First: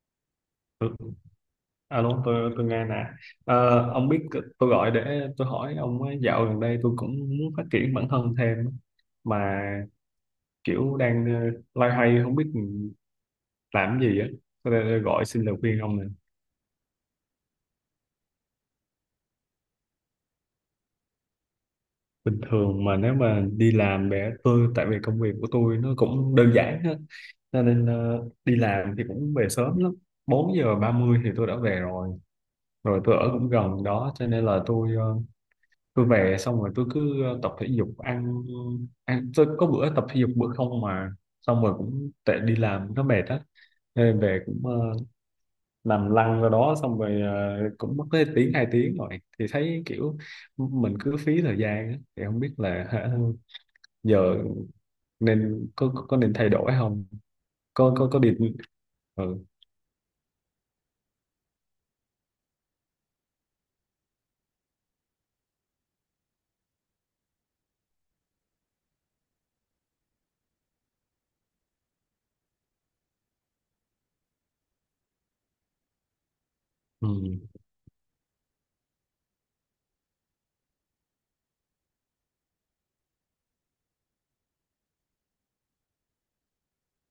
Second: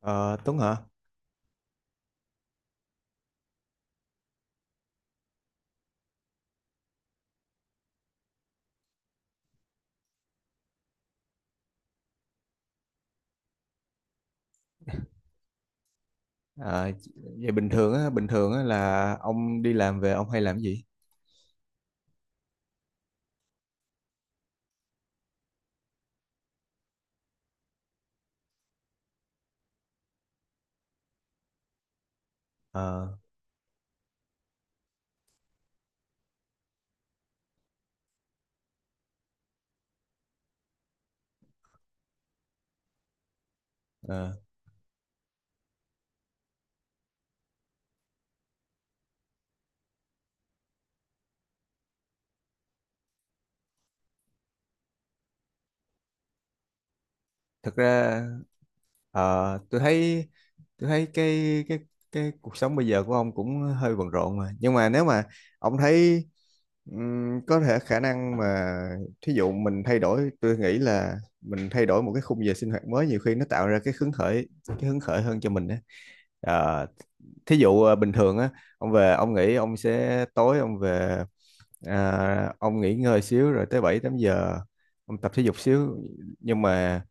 Ờ, Tuấn hả? Ừ, Alo, tôi nghe nè. Ông biết tôi gọi để tôi hỏi ông ấy, dạo gần đây tôi cũng muốn phát triển bản thân thêm mà kiểu đang loay hoay không biết làm cái gì á. Tôi đây gọi xin lời khuyên ông nè. Ờ, Vậy bình thường á, là ông đi làm về ông hay làm cái gì? Bình thường mà nếu mà đi làm để tôi tại vì công việc của tôi nó cũng đơn giản hết cho nên đi làm thì cũng về sớm lắm. 4 giờ 30 thì tôi đã về rồi. Rồi Ờ, tôi ở cũng gần đó cho nên là tôi về xong rồi tôi cứ tập thể dục ăn ăn tôi có bữa tập thể dục bữa không mà xong rồi cũng tệ đi làm nó mệt á nên ờ, về cũng nằm lăn ra đó xong rồi cũng mất tới tiếng 2 tiếng rồi thì thấy kiểu mình cứ phí thời gian á. Thì không biết là hả, giờ nên có nên thay đổi không? Thật Có có ra đi. Ừ. ờ, tôi thấy cái cuộc sống bây giờ của ông cũng hơi bận rộn mà. Nhưng mà nếu mà ông thấy có thể khả năng mà thí dụ mình thay đổi, tôi nghĩ là mình thay đổi một cái khung giờ sinh hoạt mới, nhiều khi nó tạo ra cái hứng khởi, hơn cho mình á. Ờ, Ừ. Thí dụ bình thường á ông về ông nghĩ ông sẽ tối ông về, à, ông nghỉ ngơi xíu rồi tới 7-8 giờ ông tập thể dục xíu, nhưng mà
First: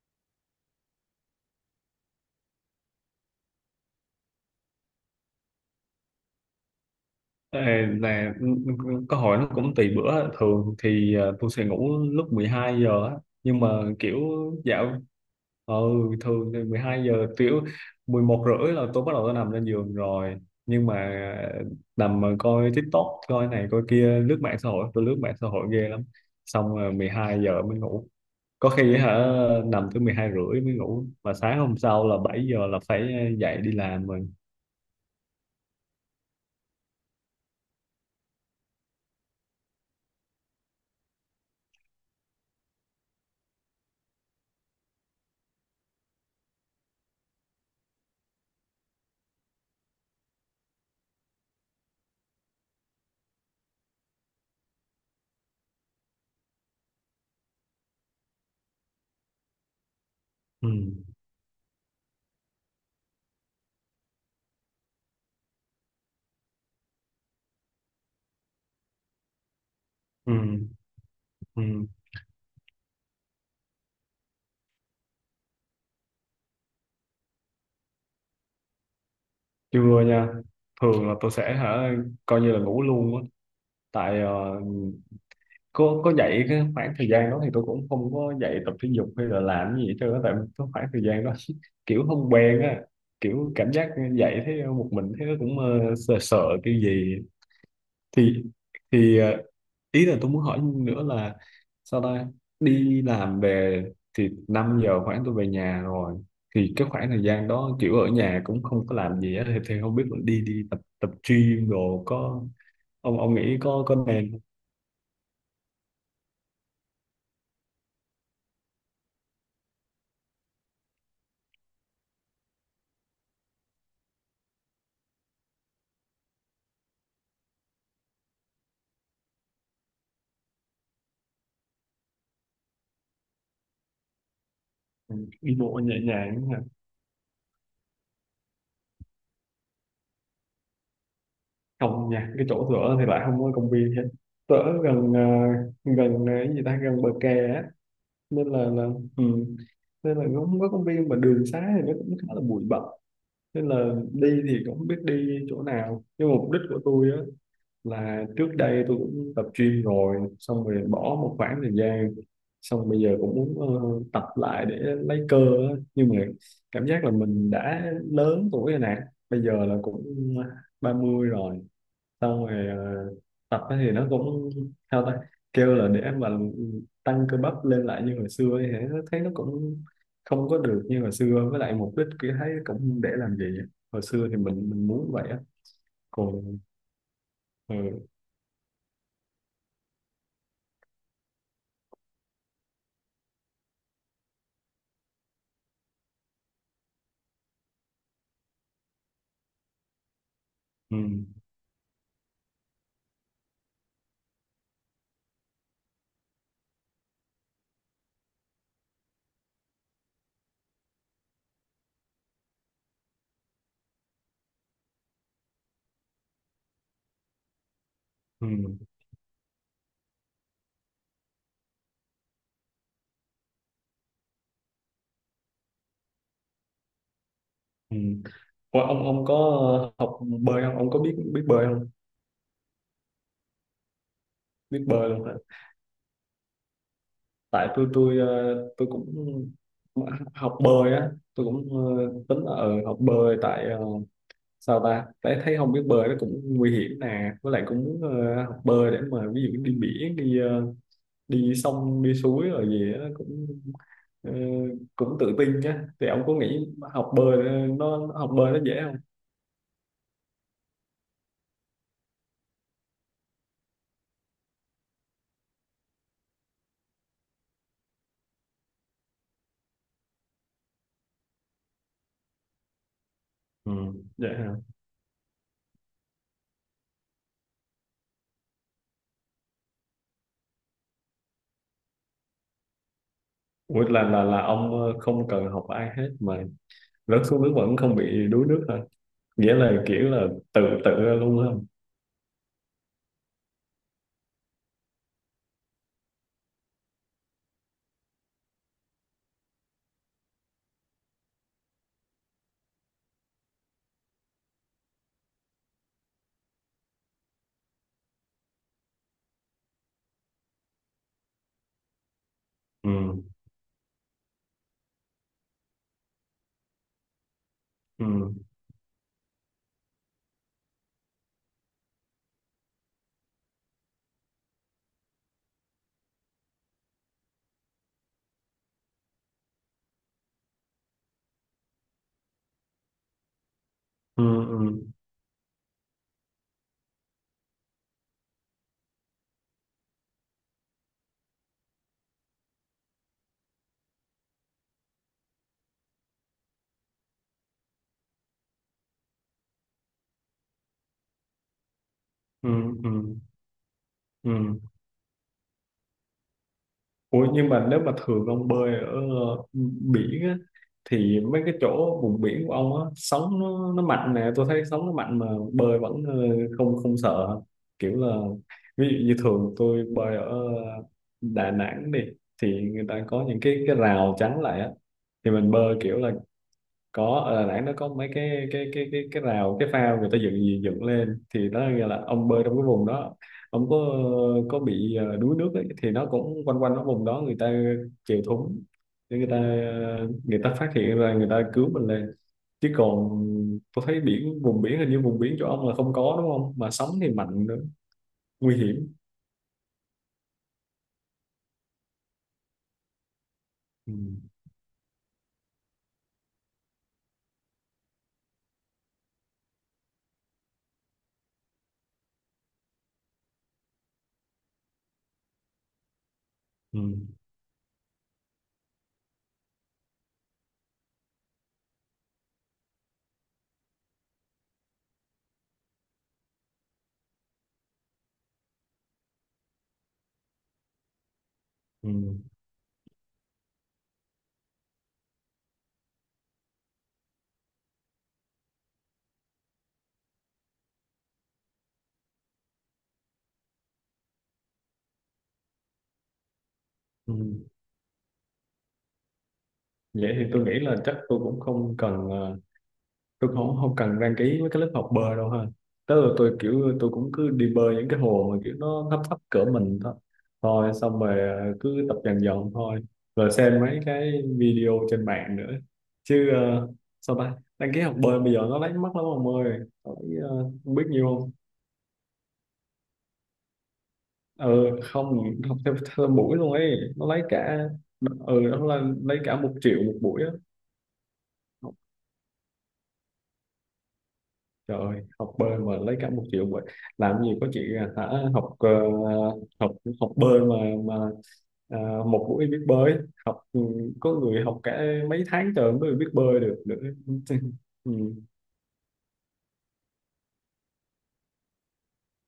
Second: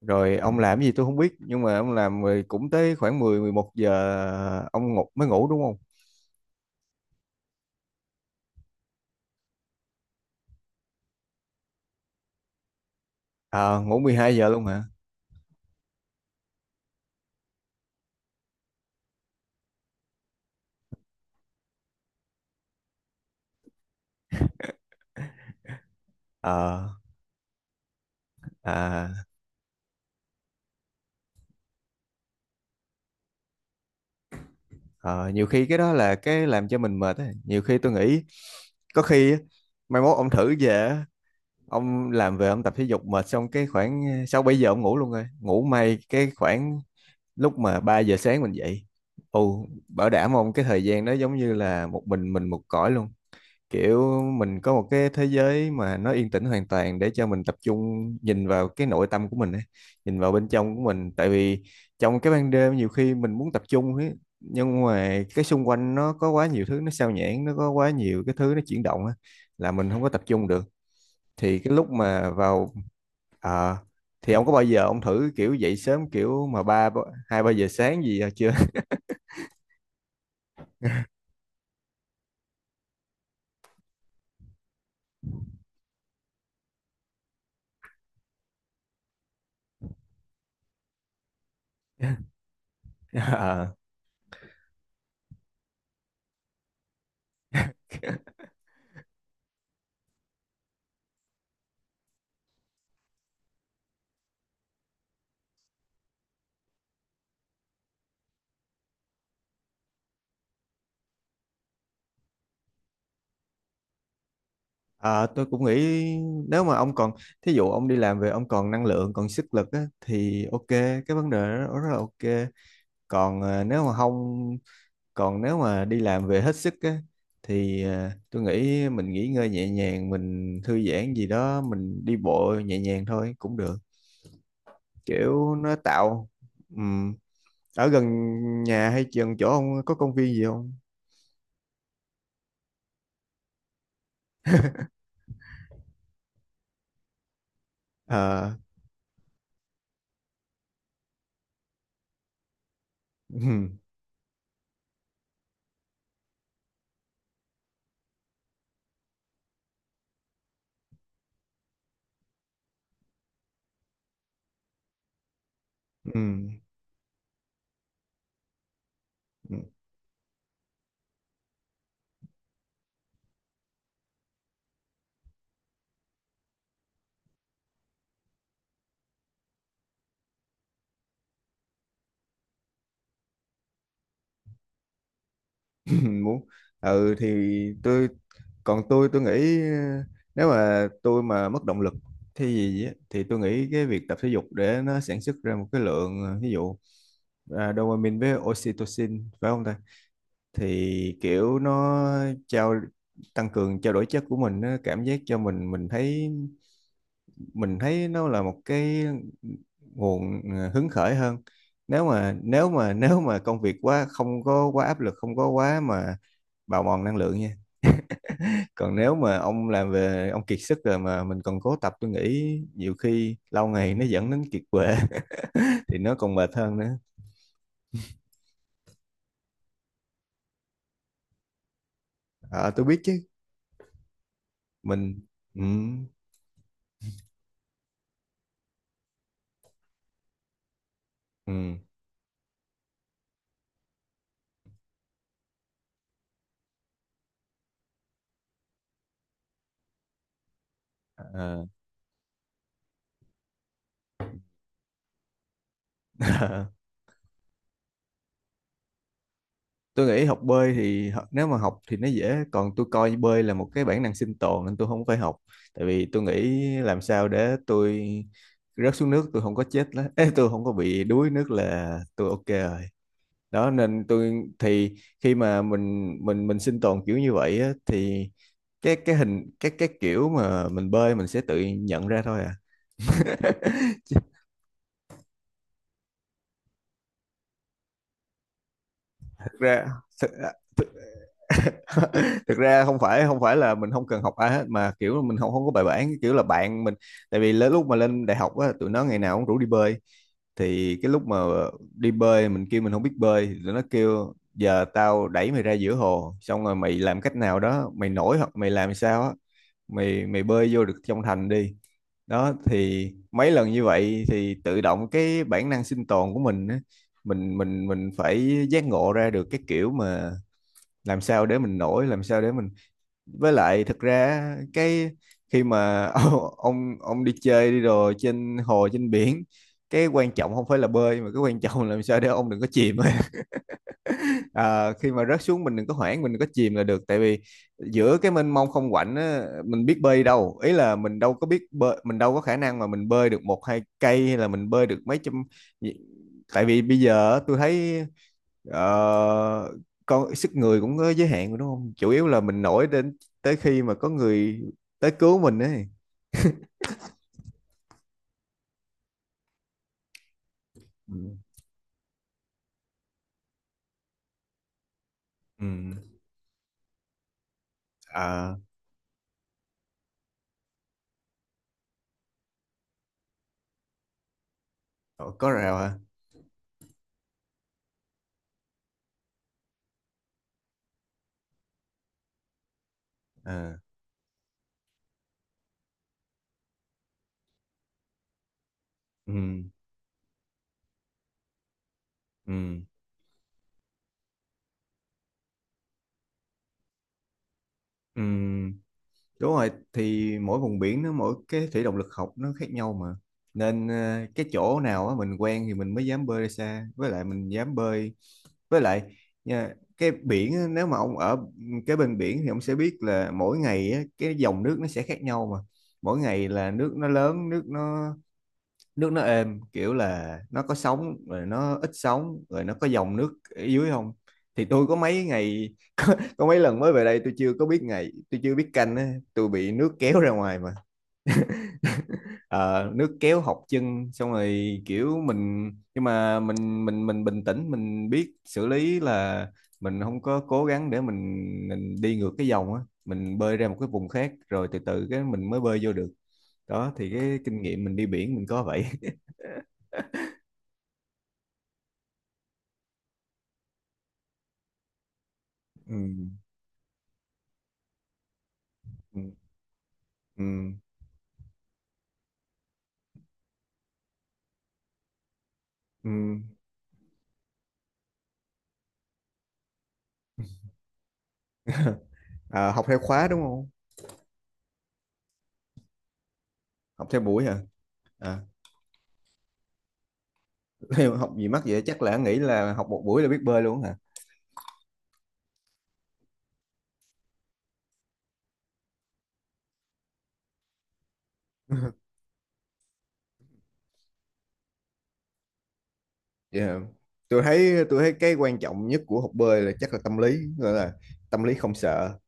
rồi ông làm cái gì tôi không biết, nhưng mà ông làm rồi cũng tới khoảng 10-11 giờ ông ngủ, mới ngủ đúng không? Ê, là câu hỏi nó cũng tùy bữa, thường thì tôi sẽ ngủ lúc 12 giờ á nhưng mà Ờ, ngủ mười kiểu hai giờ luôn hả? dạo ừ thường thì 12 giờ kiểu 11 rưỡi là tôi bắt đầu tôi nằm lên giường rồi nhưng mà nằm mà coi TikTok coi này coi kia lướt mạng xã hội, tôi lướt mạng xã hội ghê lắm xong Ờ rồi 12 giờ mới ngủ, có khi hả à, nằm tới 12 rưỡi mới ngủ mà sáng hôm sau là 7 giờ là phải dậy đi làm rồi. ờ, Nhiều khi cái đó là cái làm cho mình mệt á. Nhiều khi tôi nghĩ có khi á, mai mốt ông thử về á, ông làm về ông tập thể dục mệt xong cái khoảng 6-7 giờ ông ngủ luôn rồi. Ngủ may cái khoảng lúc mà 3 giờ sáng mình dậy, ồ, bảo đảm ông cái thời gian đó giống như là một mình một cõi luôn, kiểu mình có một cái thế giới mà nó yên tĩnh hoàn toàn để cho mình tập trung nhìn vào cái nội tâm của mình ấy, nhìn vào bên Ừ. trong của mình, tại vì trong cái ban đêm nhiều khi mình muốn tập trung ấy, nhưng mà cái xung quanh nó có quá nhiều thứ nó sao nhãng, nó có quá nhiều cái thứ nó chuyển động á là mình không có tập Ừ. trung được. Thì cái Ừ. lúc mà vào, Ờ, thì ông có bao giờ ông thử kiểu dậy sớm kiểu mà ba ba- 2-3 giờ sáng gì chưa? Chưa nha, thường là tôi sẽ hả coi như là ngủ luôn á. Tại có dạy cái khoảng thời gian đó thì tôi cũng không có dạy tập thể dục hay là làm gì hết trơn á, tại cái khoảng thời gian đó kiểu không quen á, kiểu cảm Ờ, giác dạy thấy một mình thấy nó cũng sợ sợ cái gì. Thì thì ờ, ý là tôi muốn hỏi nữa là sao ta, đi làm về thì 5 giờ khoảng tôi về nhà rồi thì cái khoảng thời gian đó kiểu ở nhà cũng không có làm gì á thì, không biết đi đi tập tập gym đồ có ông nghĩ có nên ờ, tôi cũng nghĩ nếu mà ông còn, thí dụ ông đi làm về ông còn năng lượng còn sức lực á, thì ok, cái vấn đề đó rất là ok. Còn nếu mà không, còn nếu mà đi làm về hết sức á, thì tôi nghĩ mình nghỉ ngơi nhẹ nhàng, mình thư giãn gì đó, mình đi bộ nhẹ nhàng thôi cũng được, không? kiểu Đi nó bộ nhẹ tạo, nhàng ừm, ở gần nhà hay gần chỗ ông có công viên gì không? không nha, cái chỗ tớ thì lại không có công viên hết. Tớ gần cái gì ta, gần bờ kè á nên Ờ là ừ. Nên là nó không có công viên mà đường xá thì nó cũng khá là bụi bặm Ừ, nên là đi thì cũng không biết đi chỗ nào, nhưng mà mục đích của tôi á là trước đây tôi cũng tập gym rồi xong rồi bỏ một khoảng thời gian, xong bây giờ cũng muốn tập lại để lấy cơ á. Nhưng ừ, mà cảm giác là mình đã lớn tuổi rồi nè, bây ừ, giờ là cũng 30 rồi, xong rồi tập á thì nó cũng sao ta, kêu là để mà tăng cơ bắp lên lại như hồi xưa ấy, thì nó thấy nó cũng không có được như hồi xưa, với lại mục đích kia thấy cũng để làm gì á. Hồi xưa thì mình muốn vậy á, muốn còn ừ thì ừ, tôi, còn tôi nghĩ nếu mà tôi mà mất động lực thì gì á thì tôi nghĩ cái việc tập thể dục để nó sản xuất ra một cái lượng ví dụ à, dopamine với oxytocin phải không ta, ừ, thì kiểu nó trao tăng cường trao đổi chất của mình, nó cảm giác cho mình thấy nó là một cái nguồn hứng khởi hơn, nếu mà nếu mà công việc quá không có quá áp lực, không có quá mà bào mòn năng lượng nha. ừ, Còn nếu mà ông làm về ông kiệt sức rồi mà mình còn cố tập, tôi nghĩ nhiều khi lâu ngày nó dẫn đến kiệt quệ thì nó còn mệt hơn nữa. ừ. Ủa, ông có học bơi không, ông có biết biết bơi không? Ờ, tôi biết chứ. Biết bơi Mình luôn hả? ừ, Tại tôi cũng học bơi á, tôi cũng ừ, tính là học bơi, tại sao ta, thấy thấy không biết bơi nó cũng nguy hiểm nè, với lại cũng muốn học bơi để mà ví dụ đi biển đi ờ. sông đi suối rồi gì đó cũng ờ, cũng tự tin á. Thì ông có nghĩ học bơi nó học bơi nó dễ không? Tôi nghĩ học bơi thì, nếu mà học thì nó dễ, còn tôi coi bơi là một cái bản năng sinh tồn nên tôi không phải học. Tại vì tôi nghĩ làm sao để tôi rớt xuống nước tôi không có chết, Ê, tôi không có bị đuối nước là tôi ok rồi. Đó Ừ, nên dễ tôi hả? thì, khi mà mình sinh tồn kiểu như vậy á, thì cái hình cái kiểu mà mình bơi mình sẽ tự nhận ra thôi à. Ủa là Chứ là là ông không cần học ai hết mà rớt xuống nước vẫn không bị đuối nước hả? thật Nghĩa là ra, kiểu là thật, tự tự ra luôn á? thực ra không phải, là mình không cần học ai hết, mà kiểu là mình không không có bài bản, kiểu là bạn mình. Tại vì lúc mà lên đại học á tụi nó ngày nào cũng rủ đi bơi, thì cái lúc mà đi bơi mình kêu mình không biết bơi thì tụi nó kêu giờ tao đẩy mày ra giữa hồ xong rồi mày làm cách nào đó mày nổi hoặc mày làm sao á, mày mày bơi vô được trong thành đi. Đó thì Ừ. mấy lần như vậy thì tự động cái bản năng sinh tồn của mình á, mình Ừ. phải giác ngộ ra được cái kiểu mà làm sao để mình nổi, làm sao để mình, với lại thực ra cái khi mà ông, đi chơi đi đồ trên hồ trên biển, cái quan trọng không phải là bơi mà cái quan trọng là làm sao để ông đừng có chìm. Ừ. Ừ. Ờ, khi mà rớt xuống mình đừng có hoảng, mình đừng có chìm là được, tại vì giữa cái mênh mông không quạnh á, mình biết bơi đâu, ý là mình đâu có biết bơi, mình đâu có khả năng mà mình bơi được 1-2 cây hay là mình bơi được mấy trăm. Tại vì bây giờ á, tôi thấy ờ, con sức người cũng có giới hạn rồi đúng không, chủ yếu là Ừ. mình nổi Ừ. đến tới khi mà có Ừ. người tới cứu mình ấy. Ủa, nhưng mà nếu mà thường ông bơi ở biển á Ừ. thì mấy cái chỗ vùng biển của ông á, sóng nó mạnh nè, tôi thấy sóng nó mạnh mà bơi Ừ. vẫn không không sợ, kiểu là À, ví dụ như thường tôi bơi ở Đà Nẵng đi thì người ta có những cái rào chắn lại á thì có mình bơi rào hả? kiểu là có, ở Đà Nẵng nó có mấy cái rào cái phao người ta dựng dựng lên thì nó nghĩa là ông bơi trong cái vùng đó, ông À. có bị đuối nước ấy, thì nó cũng quanh quanh cái vùng đó người ta chèo thúng để Ừ. người ta phát hiện ra, người ta cứu mình lên, chứ Ừ. còn tôi thấy biển, vùng biển, hình như vùng biển chỗ ông là không có đúng không, mà sóng thì mạnh nữa, Ừ. nguy hiểm. Đúng rồi, thì mỗi vùng biển nó mỗi cái thủy động lực học nó khác nhau mà. Nên Ừ. Cái chỗ nào á mình quen thì mình mới dám bơi ra xa, với lại mình dám bơi. Với lại nha, cái biển á, nếu mà ông ở cái bên biển thì ông sẽ biết là mỗi ngày á, cái dòng nước nó sẽ khác nhau mà. Mỗi ngày là Ừ. nước nó lớn, nước nó, êm, kiểu là nó có sóng rồi nó ít sóng rồi nó có dòng nước ở dưới không, thì tôi có mấy ngày có mấy lần mới về đây tôi chưa có biết ngày, tôi chưa biết canh á tôi bị nước kéo ra ngoài mà. Ừ. Ờ, nước kéo học chân xong rồi kiểu mình, nhưng mà mình bình tĩnh mình biết xử lý là mình không có cố gắng để mình đi ngược cái dòng á, mình bơi ra một cái vùng khác rồi từ từ cái mình mới bơi vô được. Đó thì Ừ. cái kinh nghiệm mình đi biển mình có vậy. Vậy thì tôi nghĩ là chắc tôi cũng không cần tôi không cần đăng ký với cái lớp học bơi đâu ha, tức là Ừ. tôi kiểu tôi cũng cứ đi bơi những cái hồ mà kiểu nó thấp thấp Ừ. cỡ mình thôi, Ừ, thôi xong rồi cứ tập dần dần thôi rồi xem mấy cái video trên mạng nữa, ừ. chứ sao ta, đăng ký học bơi bây giờ nó lấy mất lắm ông ơi, nó lấy, ờ, không biết nhiêu không. À, học theo khóa đúng không? Ừ, không, học theo buổi luôn ấy nó Học theo lấy buổi hả? cả, À, ừ, nó là lấy cả 1 triệu một buổi á. theo học gì mắc vậy? Chắc là nghĩ là học một buổi là biết bơi luôn hả? Trời ơi, học bơi mà lấy cả 1 triệu vậy. Làm gì có chị à, hả? Học học học bơi mà mà à, một buổi biết bơi, học có người học cả mấy tháng trời mới biết bơi được nữa. Dạ. Tôi thấy Ừ. Cái quan trọng nhất của học bơi là chắc là tâm lý, gọi là tâm lý không sợ.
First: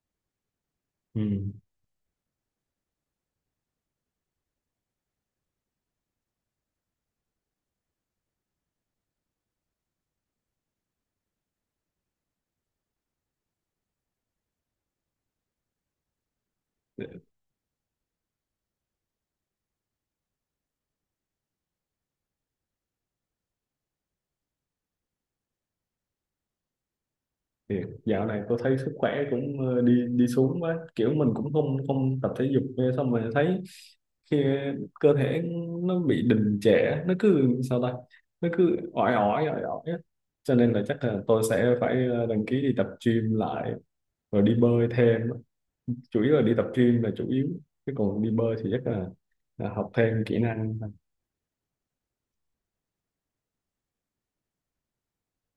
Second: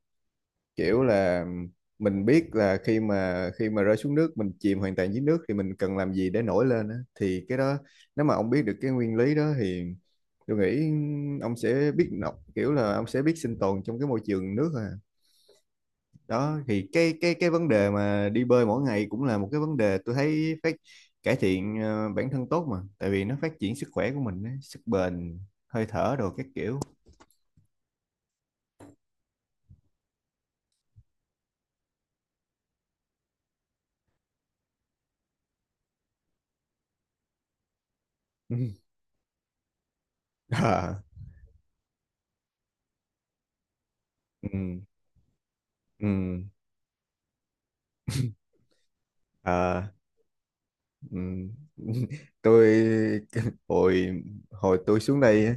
Kiểu là Ừ. mình biết là khi mà rơi xuống nước mình chìm hoàn toàn dưới nước thì mình cần làm gì để nổi lên á. Thì cái đó nếu mà ông biết được cái nguyên lý đó thì tôi nghĩ ông sẽ biết nọc, kiểu là ông sẽ biết sinh tồn trong cái môi trường nước. Đó thì cái vấn đề mà đi bơi mỗi ngày cũng là một cái vấn đề, tôi thấy phát cải thiện bản thân tốt mà, tại vì nó phát triển sức khỏe của mình á, sức bền, hơi thở đồ các kiểu. Thì dạo này tôi thấy sức khỏe cũng đi đi xuống quá, kiểu mình cũng không không tập thể dục nữa, xong rồi thấy khi cơ thể nó bị đình trệ, nó cứ sao ta, nó Ừ, cứ ỏi ỏi ỏi ỏi á. Cho nên là Ờ, chắc là tôi sẽ phải đăng ký đi tập gym lại rồi đi ừ, bơi thêm, ừ. chủ yếu là đi tập gym là chủ yếu, chứ còn đi bơi thì chắc là Ờ, học thêm kỹ năng ừ. Tôi hồi hồi tôi xuống đây á,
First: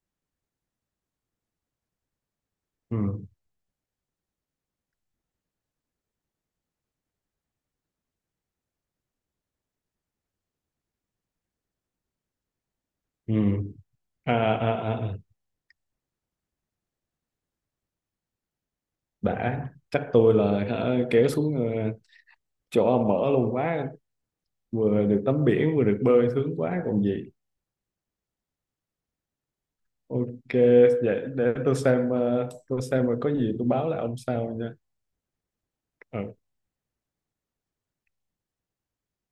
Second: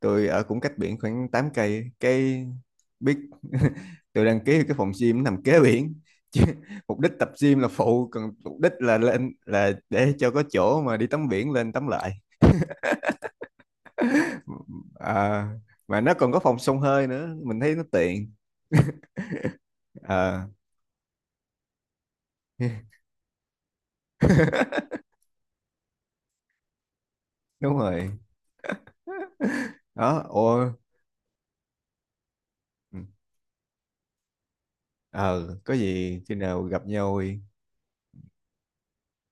tôi ở cũng cách biển khoảng 8 cây, cái ừ. biết tôi đăng ký cái phòng gym nằm kế biển. Chứ mục đích tập gym là phụ còn mục đích là lên là để cho có chỗ mà đi tắm biển, lên tắm lại. Ừ. À, à, à, à. À, mà nó còn có phòng xông hơi nữa mình thấy nó tiện. Đã, chắc tôi là À, hả, kéo xuống chỗ ông mở luôn quá, vừa được tắm biển vừa được bơi sướng quá còn gì. đúng rồi. Đó Ok, ôi. vậy để tôi xem tôi xem, mà có gì tôi báo lại ông sau nha. Ờ, có gì Ờ. khi nào gặp nhau.